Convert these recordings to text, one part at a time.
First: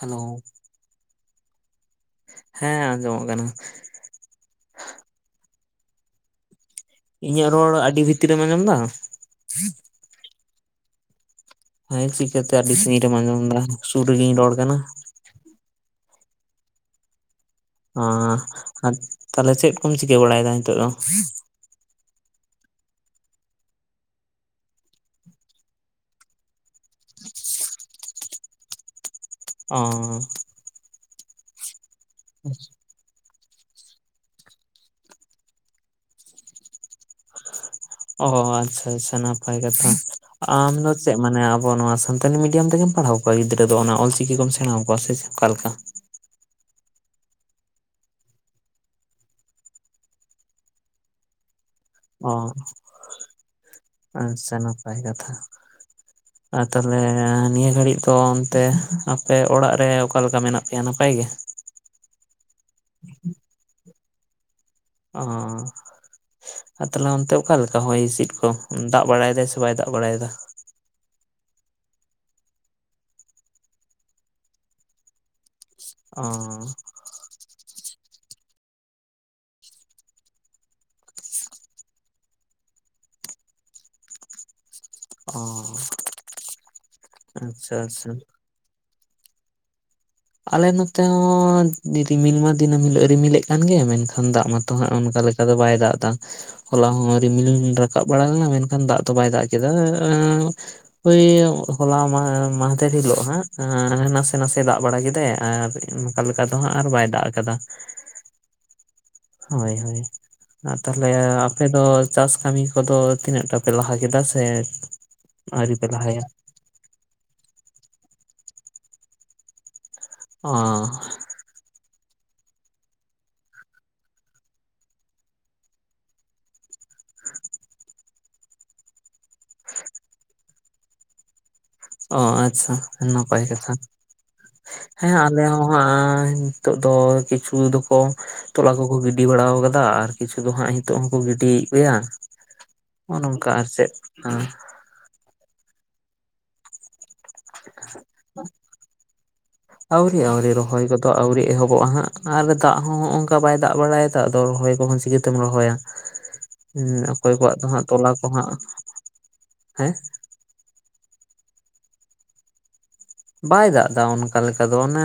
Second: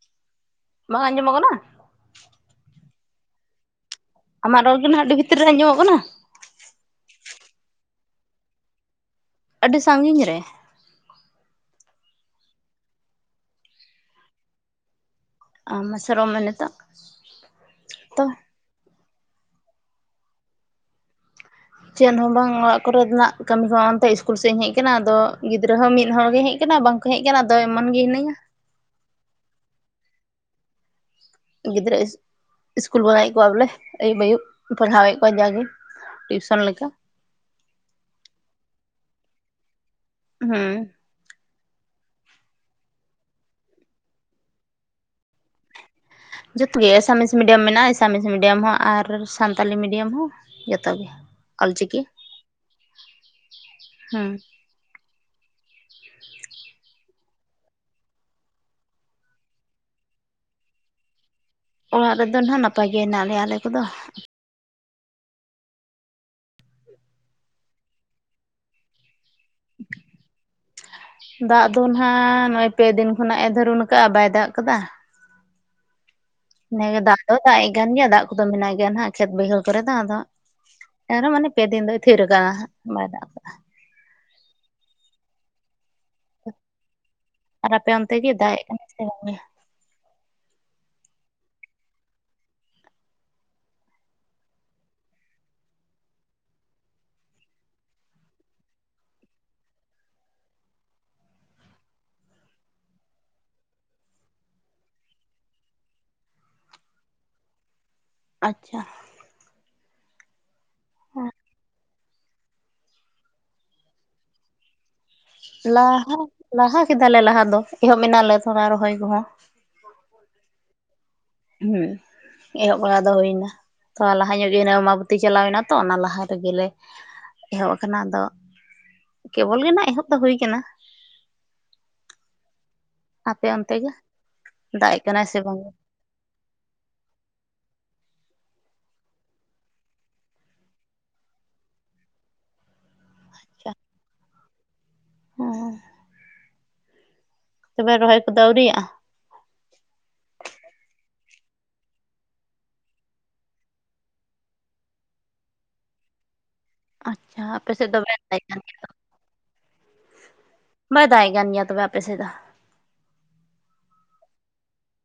Hello ᱵᱟᱸᱝ ᱟᱸᱡᱚᱢᱚᱜ ᱠᱟᱱᱟ? ᱦᱮᱸ ᱟᱸᱡᱚᱢᱚᱜ ᱠᱟᱱᱟ᱾ ᱟᱢᱟᱜ ᱨᱚᱲ ᱜᱮ ᱱᱷᱟᱜ ᱟᱹᱰᱤ ᱵᱷᱤᱛᱨᱤ ᱨᱮ ᱟᱸᱡᱚᱢᱚᱜ ᱠᱟᱱᱟ᱾ ᱤᱧᱟᱜ ᱨᱚᱲ ᱟᱹᱰᱤ ᱵᱷᱤᱛᱤᱨ ᱨᱮᱢ ᱟᱸᱡᱚᱢᱫᱟ? ᱟᱹᱰᱤ ᱥᱟᱸᱜᱤᱧ ᱨᱮ ᱾ ᱦᱮᱸ ᱪᱤᱠᱟᱛᱮ ᱟᱹᱰᱤ ᱥᱟᱜᱤᱧ ᱨᱮᱢ ᱟᱸᱡᱚᱢ ᱫᱟ, ᱥᱩᱨ ᱨᱮᱜᱤᱧ ᱨᱚᱲ ᱠᱟᱱᱟ ᱾ ᱟ ᱢᱟᱥᱮ ᱨᱚᱲ ᱢᱮ ᱱᱤᱛᱚᱜ? ᱚ ᱛᱚ ᱛᱟᱦᱞᱮ ᱪᱮᱫ ᱠᱚᱢ ᱪᱤᱠᱟᱹ ᱵᱟᱲᱟᱭᱫᱟ ᱱᱤᱛᱚᱜ ᱫᱚ? ᱪᱮᱫ ᱦᱚᱸ ᱵᱟᱝ ᱚᱲᱟᱜ ᱠᱚᱨᱮᱱᱟᱜ ᱠᱟᱹᱢᱤ ᱦᱚᱸᱱᱛᱮ ᱤᱥᱠᱩᱞ ᱥᱮᱫ ᱤᱧ ᱦᱮᱡ ᱟᱠᱟᱱᱟ, ᱟᱫᱚ ᱜᱤᱫᱽᱨᱟᱹ ᱦᱚᱸ ᱢᱤᱫ ᱦᱚᱲ ᱜᱮ ᱦᱮᱡ ᱦᱮᱡ ᱠᱟᱱᱟ ᱵᱟᱝᱠᱚ ᱦᱮᱡ ᱠᱟᱱᱟ, ᱟᱫᱚ ᱮᱢᱚᱱ ᱜᱮ ᱦᱤᱱᱟᱹᱧᱟ ᱚᱸ ᱜᱤᱫᱽᱨᱟᱹ ᱤᱥ ᱟᱪᱪᱷᱟ ᱤᱥᱠᱩᱞ ᱵᱟᱲᱟᱮᱫ ᱠᱚᱣᱟ ᱵᱚᱞᱮ ᱟᱹᱭᱩᱵ ᱟᱹᱭᱩᱵ ᱯᱟᱲᱦᱟᱣᱮᱫ ᱠᱚᱣᱟ ᱡᱟᱜᱮ ᱴᱤᱭᱩᱥᱚᱱ ᱞᱮᱠᱟ ᱾ ᱚ ᱟᱪᱪᱷᱟ ᱪᱷᱟ ᱱᱟᱯᱟᱭ ᱠᱟᱛᱷᱟ ᱾ ᱟᱢ ᱦᱮᱸ ᱫᱚ ᱪᱮᱫ ᱢᱟᱱᱮ ᱟᱵᱚ ᱱᱚᱣᱟ ᱥᱟᱱᱛᱟᱞᱤ ᱢᱤᱰᱤᱭᱟᱢ ᱛᱮᱜᱮᱢ ᱯᱟᱲᱦᱟᱣ ᱠᱚᱣᱟ ᱜᱤᱫᱽᱨᱟᱹ ᱫᱚ ᱚᱱᱟ ᱚᱞ ᱪᱤᱠᱤ ᱠᱚᱢ ᱥᱮᱬᱟ ᱠᱚᱣᱟ ᱥᱮ ᱚᱠᱟ ᱞᱮᱠᱟ? ᱡᱚᱛᱚ ᱜᱮ ᱮᱥᱟᱢᱤᱥ ᱢᱤᱰᱤᱭᱟᱢ ᱢᱮᱱᱟᱜᱼᱟ ᱮᱥᱟᱢᱤᱥ ᱢᱤᱰᱤᱭᱟᱢ ᱦᱚᱸ ᱟᱨ ᱥᱟᱱᱛᱟᱞᱤ ᱢᱤᱰᱤᱭᱟᱢ ᱦᱚᱸ ᱾ ᱡᱚᱛᱚ ᱜᱮ ᱚᱞ ᱪᱤᱠᱤ ᱾ ᱚ ᱦᱮᱸ ᱟᱪᱪᱷᱟ ᱱᱟᱯᱟᱭ ᱠᱟᱛᱷᱟ ᱾ ᱟᱨ ᱛᱟᱦᱞᱮ ᱱᱤᱭᱟᱹ ᱜᱷᱟᱹᱲᱤᱡ ᱫᱚ ᱚᱱᱛᱮ, ᱟᱯᱮ ᱚᱲᱟᱜ ᱨᱮ ᱚᱠᱟ ᱞᱮᱠᱟ ᱢᱮᱱᱟᱜ ᱯᱮᱭᱟ ᱱᱟᱯᱟᱭ ᱜᱮ? ᱚᱲᱟᱜ ᱨᱮᱫᱚ ᱦᱟᱜ ᱱᱟᱯᱟᱭ ᱜᱮ ᱦᱮᱱᱟᱜ ᱞᱮᱭᱟ ᱟᱞᱮ ᱠᱚᱫᱚ ᱾ ᱚᱻ ᱟᱨ ᱛᱟᱦᱚᱞᱮ ᱚᱱᱛᱮ ᱚᱠᱟᱞᱮᱠᱟ ᱦᱚᱭ ᱦᱤᱥᱤᱫ ᱠᱚ? ᱫᱟᱜ ᱵᱟᱲᱟᱭ ᱫᱟᱭ ᱥᱮ ᱵᱟᱭ ᱫᱟᱜ ᱵᱟᱲᱟᱭᱮᱫᱟ? ᱫᱟᱜ ᱫᱚ ᱱᱟᱦᱟᱜ ᱱᱚᱜᱼᱚᱭ ᱯᱮ ᱫᱤᱱ ᱠᱷᱚᱱᱟᱜᱼ ᱮ ᱫᱷᱟᱹᱨᱩᱱ ᱠᱟᱜᱼᱟ ᱵᱟᱭ ᱫᱟᱜ ᱠᱟᱫᱟ ᱾ ᱚᱸ ᱱᱮ ᱫᱟᱜ ᱫᱚ ᱫᱟᱜ ᱮ ᱠᱟᱱ ᱜᱮᱭᱟ ᱫᱟᱜ ᱠᱚᱫᱚ ᱢᱮᱱᱟᱜ ᱜᱮᱭᱟ ᱱᱟᱜ ᱠᱷᱮᱛ ᱵᱟᱹᱭᱦᱟᱹᱲ ᱠᱚᱨᱮ ᱫᱚ ᱾ ᱟᱫᱚ ᱟᱨ ᱢᱟᱱᱮ ᱯᱮ ᱫᱤᱱ ᱫᱚ ᱛᱤᱨᱠᱟ ᱵᱟᱭ ᱫᱟᱜ ᱠᱟᱜ ᱟᱭ ᱾ ᱚᱸ ᱟᱨ ᱟᱯᱮ ᱟᱪᱪᱷᱟ ᱚᱱᱛᱮ ᱜᱮ ᱫᱟᱜ ᱮᱜ ᱠᱟᱱᱟ ᱥᱮ ᱵᱟᱝᱟ? ᱟᱞᱮ ᱱᱚᱛᱮ ᱦᱚᱸ ᱨᱤᱢᱤᱞ ᱢᱟ ᱫᱤᱱᱟᱹᱢ ᱦᱤᱞᱚᱜ ᱨᱤᱢᱤᱞᱮᱫ ᱠᱟᱱ ᱜᱮᱭᱟ, ᱢᱮᱱᱠᱷᱟᱱ ᱫᱟᱜ ᱢᱟᱛᱚ ᱦᱟᱜ ᱚᱱᱠᱟ ᱞᱮᱠ ᱚᱱᱠᱟ ᱫᱚ ᱵᱟᱭ ᱫᱟᱜ ᱫᱟ ᱾ ᱦᱚᱞᱟ ᱦᱚᱸ ᱨᱤᱢᱤᱞ ᱨᱟᱠᱟᱵ ᱵᱟᱲᱟ ᱞᱮᱱᱟ ᱢᱮᱱᱠᱷᱟᱱ ᱫᱟᱜ ᱫᱚ ᱵᱟᱭ ᱫᱟᱜ ᱠᱮᱫᱟ ᱾ ᱚᱭ ᱦᱚᱞᱟ ᱢᱟᱦᱫᱮᱨ ᱦᱤᱞᱳ ᱦᱟᱜ, ᱱᱟᱥᱮ ᱱᱟᱥᱮ ᱫᱟᱜ ᱵᱟᱲᱟ ᱜᱮ ᱛᱮ ᱟᱨ ᱱᱚᱠᱟ ᱞᱮᱠᱟ ᱫᱚ ᱦᱟᱸᱜ ᱟᱨ ᱵᱟᱭ ᱫᱟᱜ ᱟᱠᱟᱫᱟ ᱾ ᱟᱪᱪᱷᱟ ᱾ ᱦᱟᱭ ᱦᱚᱭ ᱾ ᱛᱟᱦᱚᱞᱮ ᱟᱯᱮ ᱫᱚ ᱪᱟᱥ ᱠᱟᱹᱢᱤ ᱠᱚᱫᱚ ᱛᱤᱱᱟᱹᱜ ᱴᱟ ᱯᱮ ᱞᱟᱦᱟ ᱥᱮ? ᱟᱹᱣᱨᱤ ᱯᱮ ᱞᱟᱦᱟ ᱞᱟᱦᱟᱭᱟ? ᱞᱟᱦᱟ ᱠᱮᱫᱟᱞᱮ ᱞᱟᱦᱟ ᱫᱚ, ᱮᱦᱚᱵ ᱮᱱᱟ ᱞᱮ ᱛᱷᱚᱲᱟ ᱨᱚᱦᱚᱭ ᱠᱟᱦᱚᱸ ᱾ ᱚᱸ ᱦᱩᱸ ᱾ ᱮᱦᱚᱵ ᱵᱟᱲᱟ ᱫᱚ ᱦᱩᱭᱱᱟ, ᱛᱷᱚᱲᱟ ᱞᱟᱦᱟ ᱧᱚᱜ ᱜᱮ ᱟᱢᱟᱵᱤᱛᱤ ᱪᱟᱞᱟᱣᱱᱟ ᱛᱚ ᱚᱱᱟ ᱞᱟᱦᱟ ᱨᱮᱜᱮᱞᱮ ᱮᱦᱚᱵ ᱟᱠᱟᱱᱟ ᱟᱫᱚ, ᱠᱮᱵᱚᱞ ᱜᱮ ᱱᱟᱦᱟᱜ ᱮᱦᱚᱵ ᱫᱚ ᱦᱩᱭ ᱟᱠᱟᱱᱟ ᱾ ᱚ ᱟᱪᱪᱷᱟ, ᱱᱟᱯᱟᱭ ᱟᱯᱮ ᱠᱟᱛᱷᱟ, ᱚᱱᱛᱮ ᱜᱮ ᱫᱟᱜ ᱮᱜ ᱦᱮᱸ ᱠᱟᱱᱟᱭ ᱥᱮ ᱟᱞᱮ ᱵᱟᱝ ᱦᱚᱸ ᱱᱤᱛᱚᱜ ᱫᱚ ᱠᱤᱪᱷᱩ ᱫᱚᱠᱚ ᱛᱚᱞᱟ ᱠᱚᱠᱚ ᱜᱤᱰᱤ ᱵᱟᱲᱟᱣ ᱠᱟᱫᱟ, ᱟᱨ ᱠᱤᱪᱷᱩ ᱫᱚ ᱦᱟᱸᱜ ᱱᱤᱛᱚᱜ ᱦᱚᱸᱠᱚ ᱜᱤᱰᱤᱭᱮᱫ ᱜᱮᱭᱟ ᱾ ᱱᱚᱜᱼᱚ ᱱᱚᱝᱠᱟ ᱟᱨ ᱪᱮᱫ ᱾ ᱚ ᱛᱚᱵᱮ ᱨᱚᱦᱚᱭ ᱠᱚ ᱟᱹᱣᱨᱤᱭᱟᱜᱼᱟ? [inaudible] ᱟᱹᱣᱨᱤ ᱟᱣᱨᱤ ᱨᱚᱦᱚᱭ ᱠᱚᱫᱚ ᱟᱣᱨᱤ ᱮᱦᱚᱵᱚᱜᱼᱟ ᱦᱟᱸᱜ, ᱟᱨ ᱫᱟᱜ ᱦᱚᱸ ᱚᱝᱠᱟ ᱵᱟᱭ ᱫᱟᱜ ᱵᱟᱲᱟᱭ ᱛᱟᱜ ᱫᱚ ᱨᱚᱦᱚᱭ ᱠᱚᱦᱚᱸ ᱪᱤᱠᱟᱹᱛᱮᱢ ᱨᱚᱦᱚᱭᱟ? ᱦᱩᱸ ᱚᱠᱚᱭ ᱟᱪᱪᱷᱟ ᱠᱚᱣᱟᱜ ᱫᱚ ᱟᱯᱮ ᱦᱟᱸᱜ ᱥᱮᱫ ᱛᱚᱞᱟ ᱵᱟᱭ ᱠᱚ ᱫᱟᱜ ᱦᱟᱸᱜ, ᱠᱟᱱ ᱜᱮᱭᱟ ᱦᱮᱸ ᱵᱟᱭ ᱫᱟᱜ ᱠᱟᱱ ᱜᱮ ᱛᱚᱵᱮ ᱟᱯᱮ ᱥᱮ ᱫᱚ? ᱵᱟᱭ ᱫᱟᱜᱽ ᱮᱫᱟ ᱚᱱᱠᱟ ᱞᱮᱠᱟ ᱫᱚ ᱚᱱᱮ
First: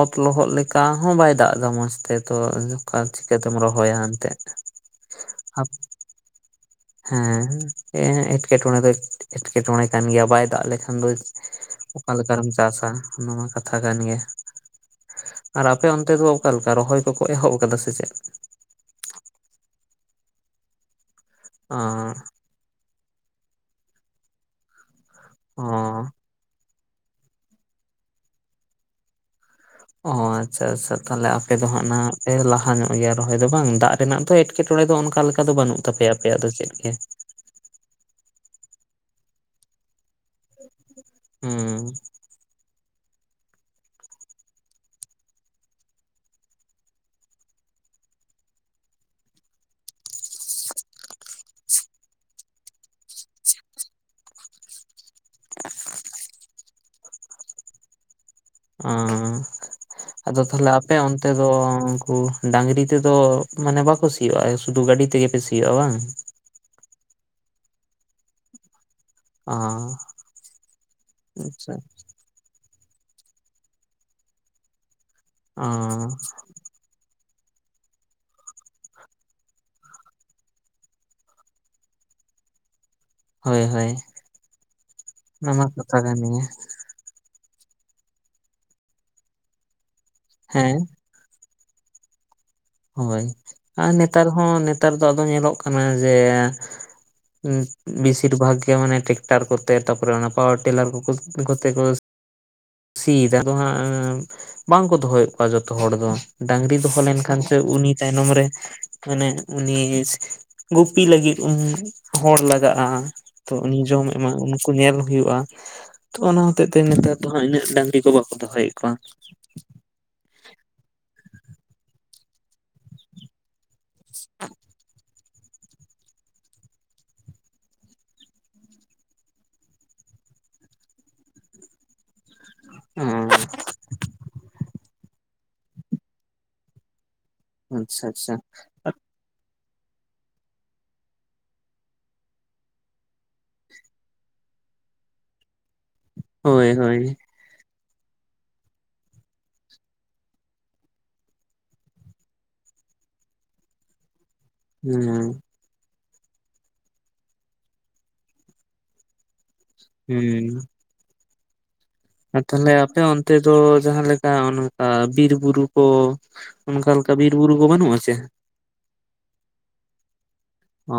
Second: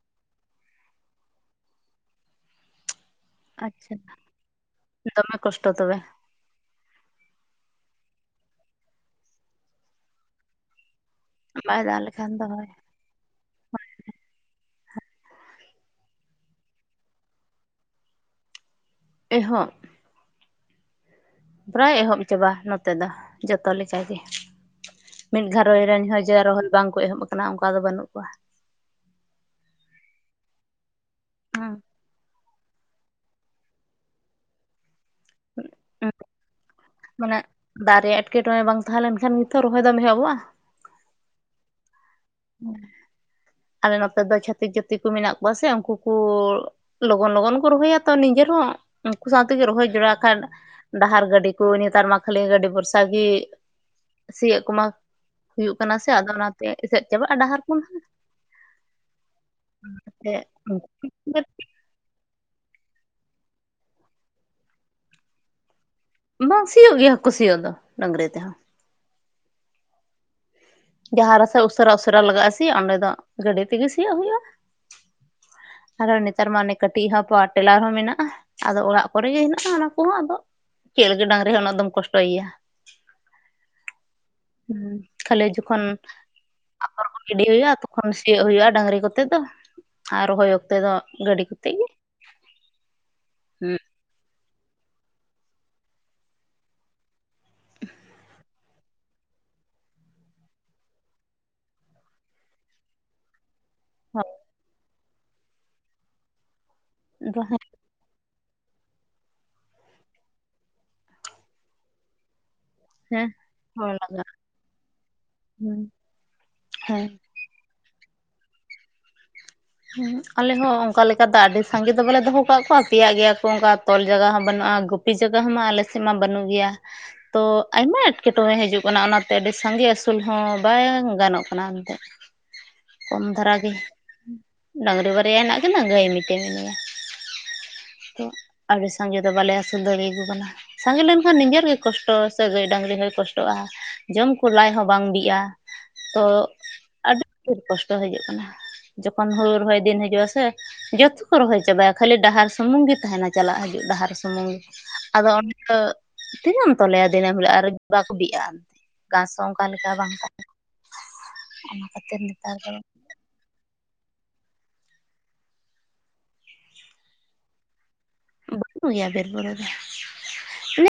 ᱚᱛ ᱞᱚᱦᱚᱫ ᱞᱮᱠᱟ ᱦᱚᱸ ᱵᱟᱭ ᱫᱟᱜ ᱮᱫᱟ ᱢᱚᱸᱡᱽ ᱛᱮ ᱛᱚ ᱚᱠᱟ ᱪᱤᱠᱟᱹᱛᱮᱢ ᱨᱚᱦᱚ ᱟᱪᱪᱷᱟ ᱭᱟ ᱮᱱᱛᱮᱫ ᱫᱚᱢᱮ ᱠᱚᱥᱴᱚ ᱛᱚᱵᱮ ᱦᱮᱸ ᱮᱸᱴᱠᱮ ᱴᱚᱬᱮ ᱫᱚ ᱮᱸᱴᱠᱮ ᱴᱚᱬᱮ ᱠᱟᱱ ᱜᱮᱭᱟ ᱵᱟᱭ ᱫᱟᱜ ᱞᱮᱠᱷᱟᱱ ᱫᱚ ᱵᱟᱭ ᱫᱟᱜ ᱚᱠᱟ ᱞᱮᱠᱷᱟᱱ ᱞᱮᱠᱟ ᱫᱚ ᱨᱮᱢ ᱦᱳᱭ ᱪᱟᱥ ᱟ ᱱᱚᱣᱟ ᱢᱟ ᱠᱟᱛᱷᱟ ᱠᱟᱱ ᱜᱮᱭᱟ ᱟᱨ ᱟᱯᱮ ᱚᱱᱛᱮ ᱫᱚ ᱚᱠᱟ ᱞᱮᱠᱟ ᱨᱚᱦᱚᱭ ᱠᱚᱠᱚ ᱮᱦᱚᱵ ᱠᱟᱫᱟ ᱥᱮ ᱪᱮᱫ ᱮᱦᱚᱵᱚᱜ ᱯᱮᱨᱟᱭ ᱮᱦᱚᱵ ᱪᱟᱵᱟ ᱱᱚ ᱛᱮ ᱫᱚ ᱡᱷᱚᱛᱚ ᱞᱮ ᱠᱟᱜᱮ ᱢᱤᱫ ᱜᱷᱟᱨᱚᱸᱡᱽ ᱨᱮᱱ ᱦᱚᱸ ᱡᱮ ᱨᱚᱦᱚᱲ ᱵᱟᱝ ᱠᱚ ᱮᱦᱚᱵ ᱟᱠᱟᱱᱟ ᱚᱱᱠᱟ ᱫᱚ ᱵᱟᱹᱱᱩᱜ ᱠᱚᱣᱟ ᱚ ᱟᱪᱪᱷᱟ ᱟᱪᱪᱷᱟ ᱛᱟᱦᱚᱞᱮ ᱟᱯᱮ ᱫᱚ ᱦᱩᱸ ᱦᱟᱜ ᱚᱱᱟ ᱯᱮ ᱞᱟᱦᱟ ᱧᱚᱜ-ᱟ᱾ ᱭᱟ ᱨᱚᱦᱚᱭ ᱫᱚ ᱵᱟᱝ ᱫᱟᱜ ᱨᱮᱱᱟᱜ ᱫᱚ ᱮᱴᱠᱮᱴᱚᱬᱮ ᱫᱚ ᱚᱱᱠᱟ ᱞᱮᱠᱟ ᱫᱚ ᱵᱟᱹᱱᱩᱜ ᱛᱟᱯᱮᱭᱟ ᱟᱯᱮᱭᱟᱜ ᱫᱚ ᱪᱮᱫ ᱜᱮ ᱢᱟᱱᱮ ᱫᱟᱜ ᱨᱮᱭᱟᱜ ᱮᱴᱠᱮᱴᱚᱬᱮ ᱵᱟᱝ ᱛᱟᱦᱮᱸ ᱞᱮᱱᱠᱷᱟᱱ ᱱᱤᱛᱚ ᱨᱚᱦᱚᱭ ᱫᱚᱢ ᱮᱦᱚᱵᱚᱜᱼᱟ ᱦᱩᱸ ᱟᱞᱮ ᱱᱚᱛᱮ ᱫᱚ ᱪᱷᱟᱹᱛᱤᱠ ᱡᱟᱹᱛᱤ ᱠᱚ ᱢᱮᱱᱟᱜ ᱠᱚᱣᱟ ᱥᱮ ᱩᱱᱠᱩ ᱠᱚ ᱞᱚᱜᱚᱱ ᱞᱚᱜᱚᱱ ᱠᱚ ᱨᱚᱦᱚᱭᱟ ᱛᱚ ᱱᱤᱡᱮᱨ ᱦᱚᱸ ᱩᱱᱠᱩ ᱥᱟᱶ ᱛᱮᱜᱮ ᱨᱚᱦᱚᱭ ᱡᱚᱲᱟᱣ ᱠᱷᱟᱱ ᱰᱟᱦᱟᱨ ᱜᱟᱹᱰᱤ ᱠᱚ ᱱᱮᱛᱟᱨ ᱢᱟ ᱠᱷᱟᱹᱞᱤ ᱜᱟᱹᱰᱤ ᱵᱷᱚᱨᱥᱟ ᱜᱮ ᱥᱤᱭᱳᱜ ᱠᱚᱢᱟ ᱦᱩᱭᱩᱜ ᱠᱟᱱᱟ ᱥᱮ ᱟᱫᱚ ᱚᱱᱟ ᱛᱮ ᱮᱥᱮᱫ ᱪᱟᱵᱟᱜᱼᱟ ᱰᱟᱦᱟᱨ ᱠᱚ ᱚ ᱛᱮ ᱟᱫᱚ ᱛᱟᱦᱞᱮ ᱩᱱᱠᱩ ᱟᱯᱮ ᱚᱱᱛᱮ ᱫᱚ ᱩᱱᱠᱩ ᱰᱟ. ᱝᱨᱤ ᱛᱮᱫᱚ ᱢᱟᱱᱮ ᱵᱟᱠᱚ ᱥᱤᱭᱳᱜᱼᱟ ᱥᱩᱫᱷᱩ ᱜᱟᱹᱰᱤ ᱛᱮ ᱜᱮ ᱯᱮ ᱥᱤᱭᱚᱜᱼᱟ ᱵᱟᱝ ᱵᱟᱝ ᱥᱤᱭᱳᱜ ᱜᱮᱭᱟ ᱠᱚ ᱥᱤᱭᱚᱜ ᱫᱚ ᱰᱟᱝᱨᱤ ᱛᱮ ᱦᱚᱸ ᱚ ᱡᱟᱦᱟᱸ ᱨᱟᱥ ᱟᱪᱪᱷᱟ ᱩᱥᱟᱹᱨᱟ ᱩᱥᱟᱹᱨᱟ ᱞᱟᱜᱟᱜᱼᱟ ᱥᱮ ᱚᱸᱰᱮ ᱫᱚ ᱜᱟᱹᱰᱤ ᱛᱮᱜᱮ ᱥᱤᱭᱳᱜ ᱦᱩᱭᱩᱜᱼᱟ ᱚ ᱟᱨᱟᱨ ᱱᱮᱛᱟᱨ ᱢᱟ ᱚᱱᱮ ᱠᱟᱹᱴᱤᱡ ᱦᱚ ᱯᱟᱴᱮᱞᱟᱨ ᱦᱚᱸ ᱢᱮᱱᱟᱜᱼᱟ ᱟᱫᱚ ᱚᱲᱟᱜ ᱠᱚ ᱨᱮ ᱜᱮ ᱦᱮᱱᱟᱜᱼᱟ ᱚᱱᱟ ᱠᱚᱦᱚᱸ ᱟᱫᱚ ᱪᱮᱫ ᱞᱟ. ᱜᱤᱫ ᱰᱟᱝᱨᱤ ᱦᱚ ᱩᱱᱟᱹᱜ ᱫᱚᱢ ᱠᱚᱥᱴᱚᱭᱮᱭᱟ ᱦᱳᱭ ᱦᱳᱭ ᱦᱩᱸ ᱠᱷᱟᱹᱞᱤ ᱚᱱᱟ ᱢᱟ ᱡᱚᱠᱷᱚᱱ ᱠᱟᱛᱷᱟ ᱠᱟᱱ ᱜᱮᱭᱟ ᱟᱯᱷᱚᱨ ᱜᱤᱰᱤ ᱦᱩᱭᱩᱜᱼᱟ ᱛᱚᱠᱷᱚᱱ ᱥᱤᱭᱚᱜ ᱦᱩᱭᱩᱜᱼᱟ᱾ ᱰᱟᱝᱨᱤ ᱠᱚᱛᱮ ᱫᱚ ᱟᱨ ᱨᱚᱦᱚᱭ ᱚᱠᱛᱮ ᱦᱮᱸ ᱫᱚ ᱜᱟᱹᱰᱤ ᱠᱚᱛᱮ ᱜᱮ ᱦᱳᱭ ᱟᱨ ᱱᱮᱛᱟᱨ ᱦᱚᱸ ᱱᱮᱛᱟᱨ ᱫᱚ ᱟᱫᱚ ᱧᱮᱞᱚᱜ ᱠᱟᱱᱟ ᱡᱮ ᱵᱮᱥᱤᱨ ᱵᱷᱟᱜ ᱜᱮ ᱢᱟᱱᱮ ᱴᱮᱠᱴᱟᱨ ᱠᱚᱛᱮ ᱛᱟᱨᱯᱚᱨᱮ ᱚᱱᱟ ᱯᱟᱣᱟᱨ ᱴᱮᱞᱟᱨ ᱠᱚ ᱠᱚᱛᱮ ᱠᱚ ᱥᱤ ᱫᱟᱠᱚ ᱦᱟᱜ ᱵᱟᱝᱠᱚ ᱫᱚᱦᱚᱭᱮᱫ ᱠᱚᱣᱟ ᱡᱷᱚᱛᱚ ᱦᱚᱲ ᱫᱚ ᱰᱟᱝᱨᱤ ᱫᱚᱦᱚ ᱦᱮᱸ ᱞᱮᱱᱠᱷᱟᱱ ᱥᱮ ᱩᱱᱤ ᱛᱟᱭᱱᱚᱢ ᱨᱮ ᱢᱟᱱᱮ ᱩᱱᱤ ᱜᱩᱯᱤ ᱞᱟᱹᱜᱤᱫ ᱦᱚᱲ ᱞᱟᱜᱟᱜᱼᱟ᱾ ᱦᱮᱸ ᱛᱚ ᱩᱱᱤ ᱦᱚᱲ ᱡᱚᱢᱮᱟᱭ ᱞᱟᱜᱟᱜᱼᱟ ᱩᱱᱠᱩ ᱧᱮᱞ ᱦᱩᱭᱩᱜᱼᱟ ᱦᱮᱸ ᱛᱚ ᱚᱱᱟ ᱦᱚᱛᱮᱡ ᱛᱮ ᱱᱮᱛᱟᱨ ᱫᱚ ᱦᱟᱸᱜ ᱤᱱᱟᱹᱜ ᱰᱟᱝᱨᱤ ᱠᱚ ᱵᱟᱠᱚ ᱫᱚᱦᱚ ᱭᱮᱫ ᱠᱚᱣᱟ ᱦᱮᱸ ᱟᱞᱮ ᱦᱚᱸ ᱚᱱᱠᱟ ᱞᱮᱠᱟ ᱫᱚ ᱟᱹᱰᱤ ᱥᱟᱸᱜᱮ ᱫᱚ ᱵᱟᱞᱮ ᱫᱚᱦᱚ ᱠᱟᱜ ᱠᱚᱣᱟ ᱯᱮᱭᱟ ᱜᱮᱭᱟ ᱠᱚ ᱚᱱᱠᱟ ᱛᱚᱞ ᱡᱟᱭᱜᱟ ᱦᱚᱸ ᱵᱟᱹᱱᱩᱜᱼᱟ ᱜᱩᱯᱤ ᱡᱟᱭ ᱦᱚᱸ ᱢᱟ ᱟᱞᱮ ᱥᱮᱫ ᱢᱟ ᱵᱟᱹᱱᱩᱜ ᱜᱮᱭᱟ ᱛᱚ ᱟᱭᱢᱟ ᱮᱸᱴᱠᱮᱴᱚᱬᱮ ᱦᱤᱡᱩᱜ ᱠᱟᱱᱟ ᱚᱱᱟᱛᱮ ᱟᱹᱰᱤ ᱥᱟᱸᱜᱮ ᱟᱹᱥᱩᱞ ᱦᱚᱸ ᱵᱟᱝ ᱜᱟᱱᱚᱜ ᱠᱟᱱᱟ ᱮᱱ ᱛᱮᱫ ᱠᱚᱢ ᱫᱷᱟᱨᱟ ᱜᱮ ᱵᱟᱨ ᱭᱟ ᱢᱮᱱᱟᱜ ᱠᱤᱱᱟ. ᱜᱟ. ᱭ ᱢᱤᱫ ᱴᱟᱝ ᱢᱮᱱᱟᱭᱟ ᱚ ᱟᱪᱪᱷᱟ ᱟᱫᱚ ᱟᱪᱪᱷᱟ ᱟᱨ ᱵᱮᱥᱤ ᱥᱟᱸᱜᱮ ᱫᱚ ᱵᱟᱞᱮ ᱟᱹᱥᱩᱞ ᱫᱟᱲᱮᱭᱟᱠᱚ ᱠᱟᱱᱟ ᱥᱟᱸᱜᱮ ᱞᱮᱱᱠᱷᱟᱱ ᱱᱤᱡᱮᱨ ᱜᱮ ᱠᱚᱥᱴᱚ ᱥᱮ ᱜᱟᱹᱭ ᱰᱟᱝᱨᱤ ᱦᱚᱭ ᱠᱚᱥᱴᱚᱜᱼᱟ ᱡᱚᱢ ᱠᱚ ᱞᱟᱡ ᱦᱚᱸ ᱵᱟᱝ ᱵᱤᱜᱼᱟ ᱛᱚ ᱦᱳᱭ ᱦᱳᱭ ᱟᱹᱰᱤ ᱡᱳᱨ ᱠᱚᱥᱴᱚ ᱦᱤᱡᱩᱜ ᱠᱟᱱᱟ᱾ ᱡᱚᱠᱷᱚᱱ ᱦᱳᱲᱳ ᱨᱚᱦᱚᱭ ᱫᱤᱱ ᱦᱤᱡᱩᱜ-ᱟ ᱥᱮ ᱡᱷᱚᱛᱚ ᱠᱚ ᱨᱚᱦᱚᱭ ᱪᱟᱵᱟᱭᱟ ᱠᱷᱟᱹᱞᱤ ᱰᱟᱦᱟᱨ ᱥᱩᱢᱩᱝ ᱜᱮ ᱛᱟᱦᱮᱱᱟ ᱪᱟᱞᱟᱜ ᱦᱤᱡᱩᱜ ᱰᱟᱦᱟᱨ ᱥᱩᱢᱩᱝ ᱦᱮᱸ ᱟᱫᱚ ᱚᱱᱟ ᱫᱚ ᱛᱤᱱᱟᱹᱜ ᱮᱢ ᱛᱚᱞᱮᱭᱟ ᱫᱤᱱᱟᱹᱢ ᱦᱤᱞᱳᱜ ᱟᱨ ᱵᱟᱠᱚ ᱵᱤᱜᱼᱟ ᱮᱱᱛᱮ ᱜᱷᱟᱥ ᱦᱚᱸ ᱚᱱᱠᱟ ᱞᱮᱠᱟ ᱵᱟᱝ ᱦᱩᱸ ᱛᱟᱦᱮᱸ ᱟᱨ ᱛᱟᱦᱚᱞᱮ ᱟᱯᱮ ᱚᱱᱛᱮ ᱫᱚ ᱡᱟᱦᱟ ᱞᱮᱠᱟ ᱚᱱᱠᱟ ᱵᱤᱨ ᱵᱩᱨᱩ ᱠᱚ ᱚᱱᱠᱟ ᱞᱮᱠᱟ ᱵᱤᱨ ᱵᱩᱨᱩ ᱠᱚ ᱵᱟᱹᱱᱩᱜ ᱟᱥᱮ ᱵᱟᱹᱱᱩᱜ ᱜᱮᱭᱟ ᱵᱤᱨᱵᱩᱨᱩ ᱚ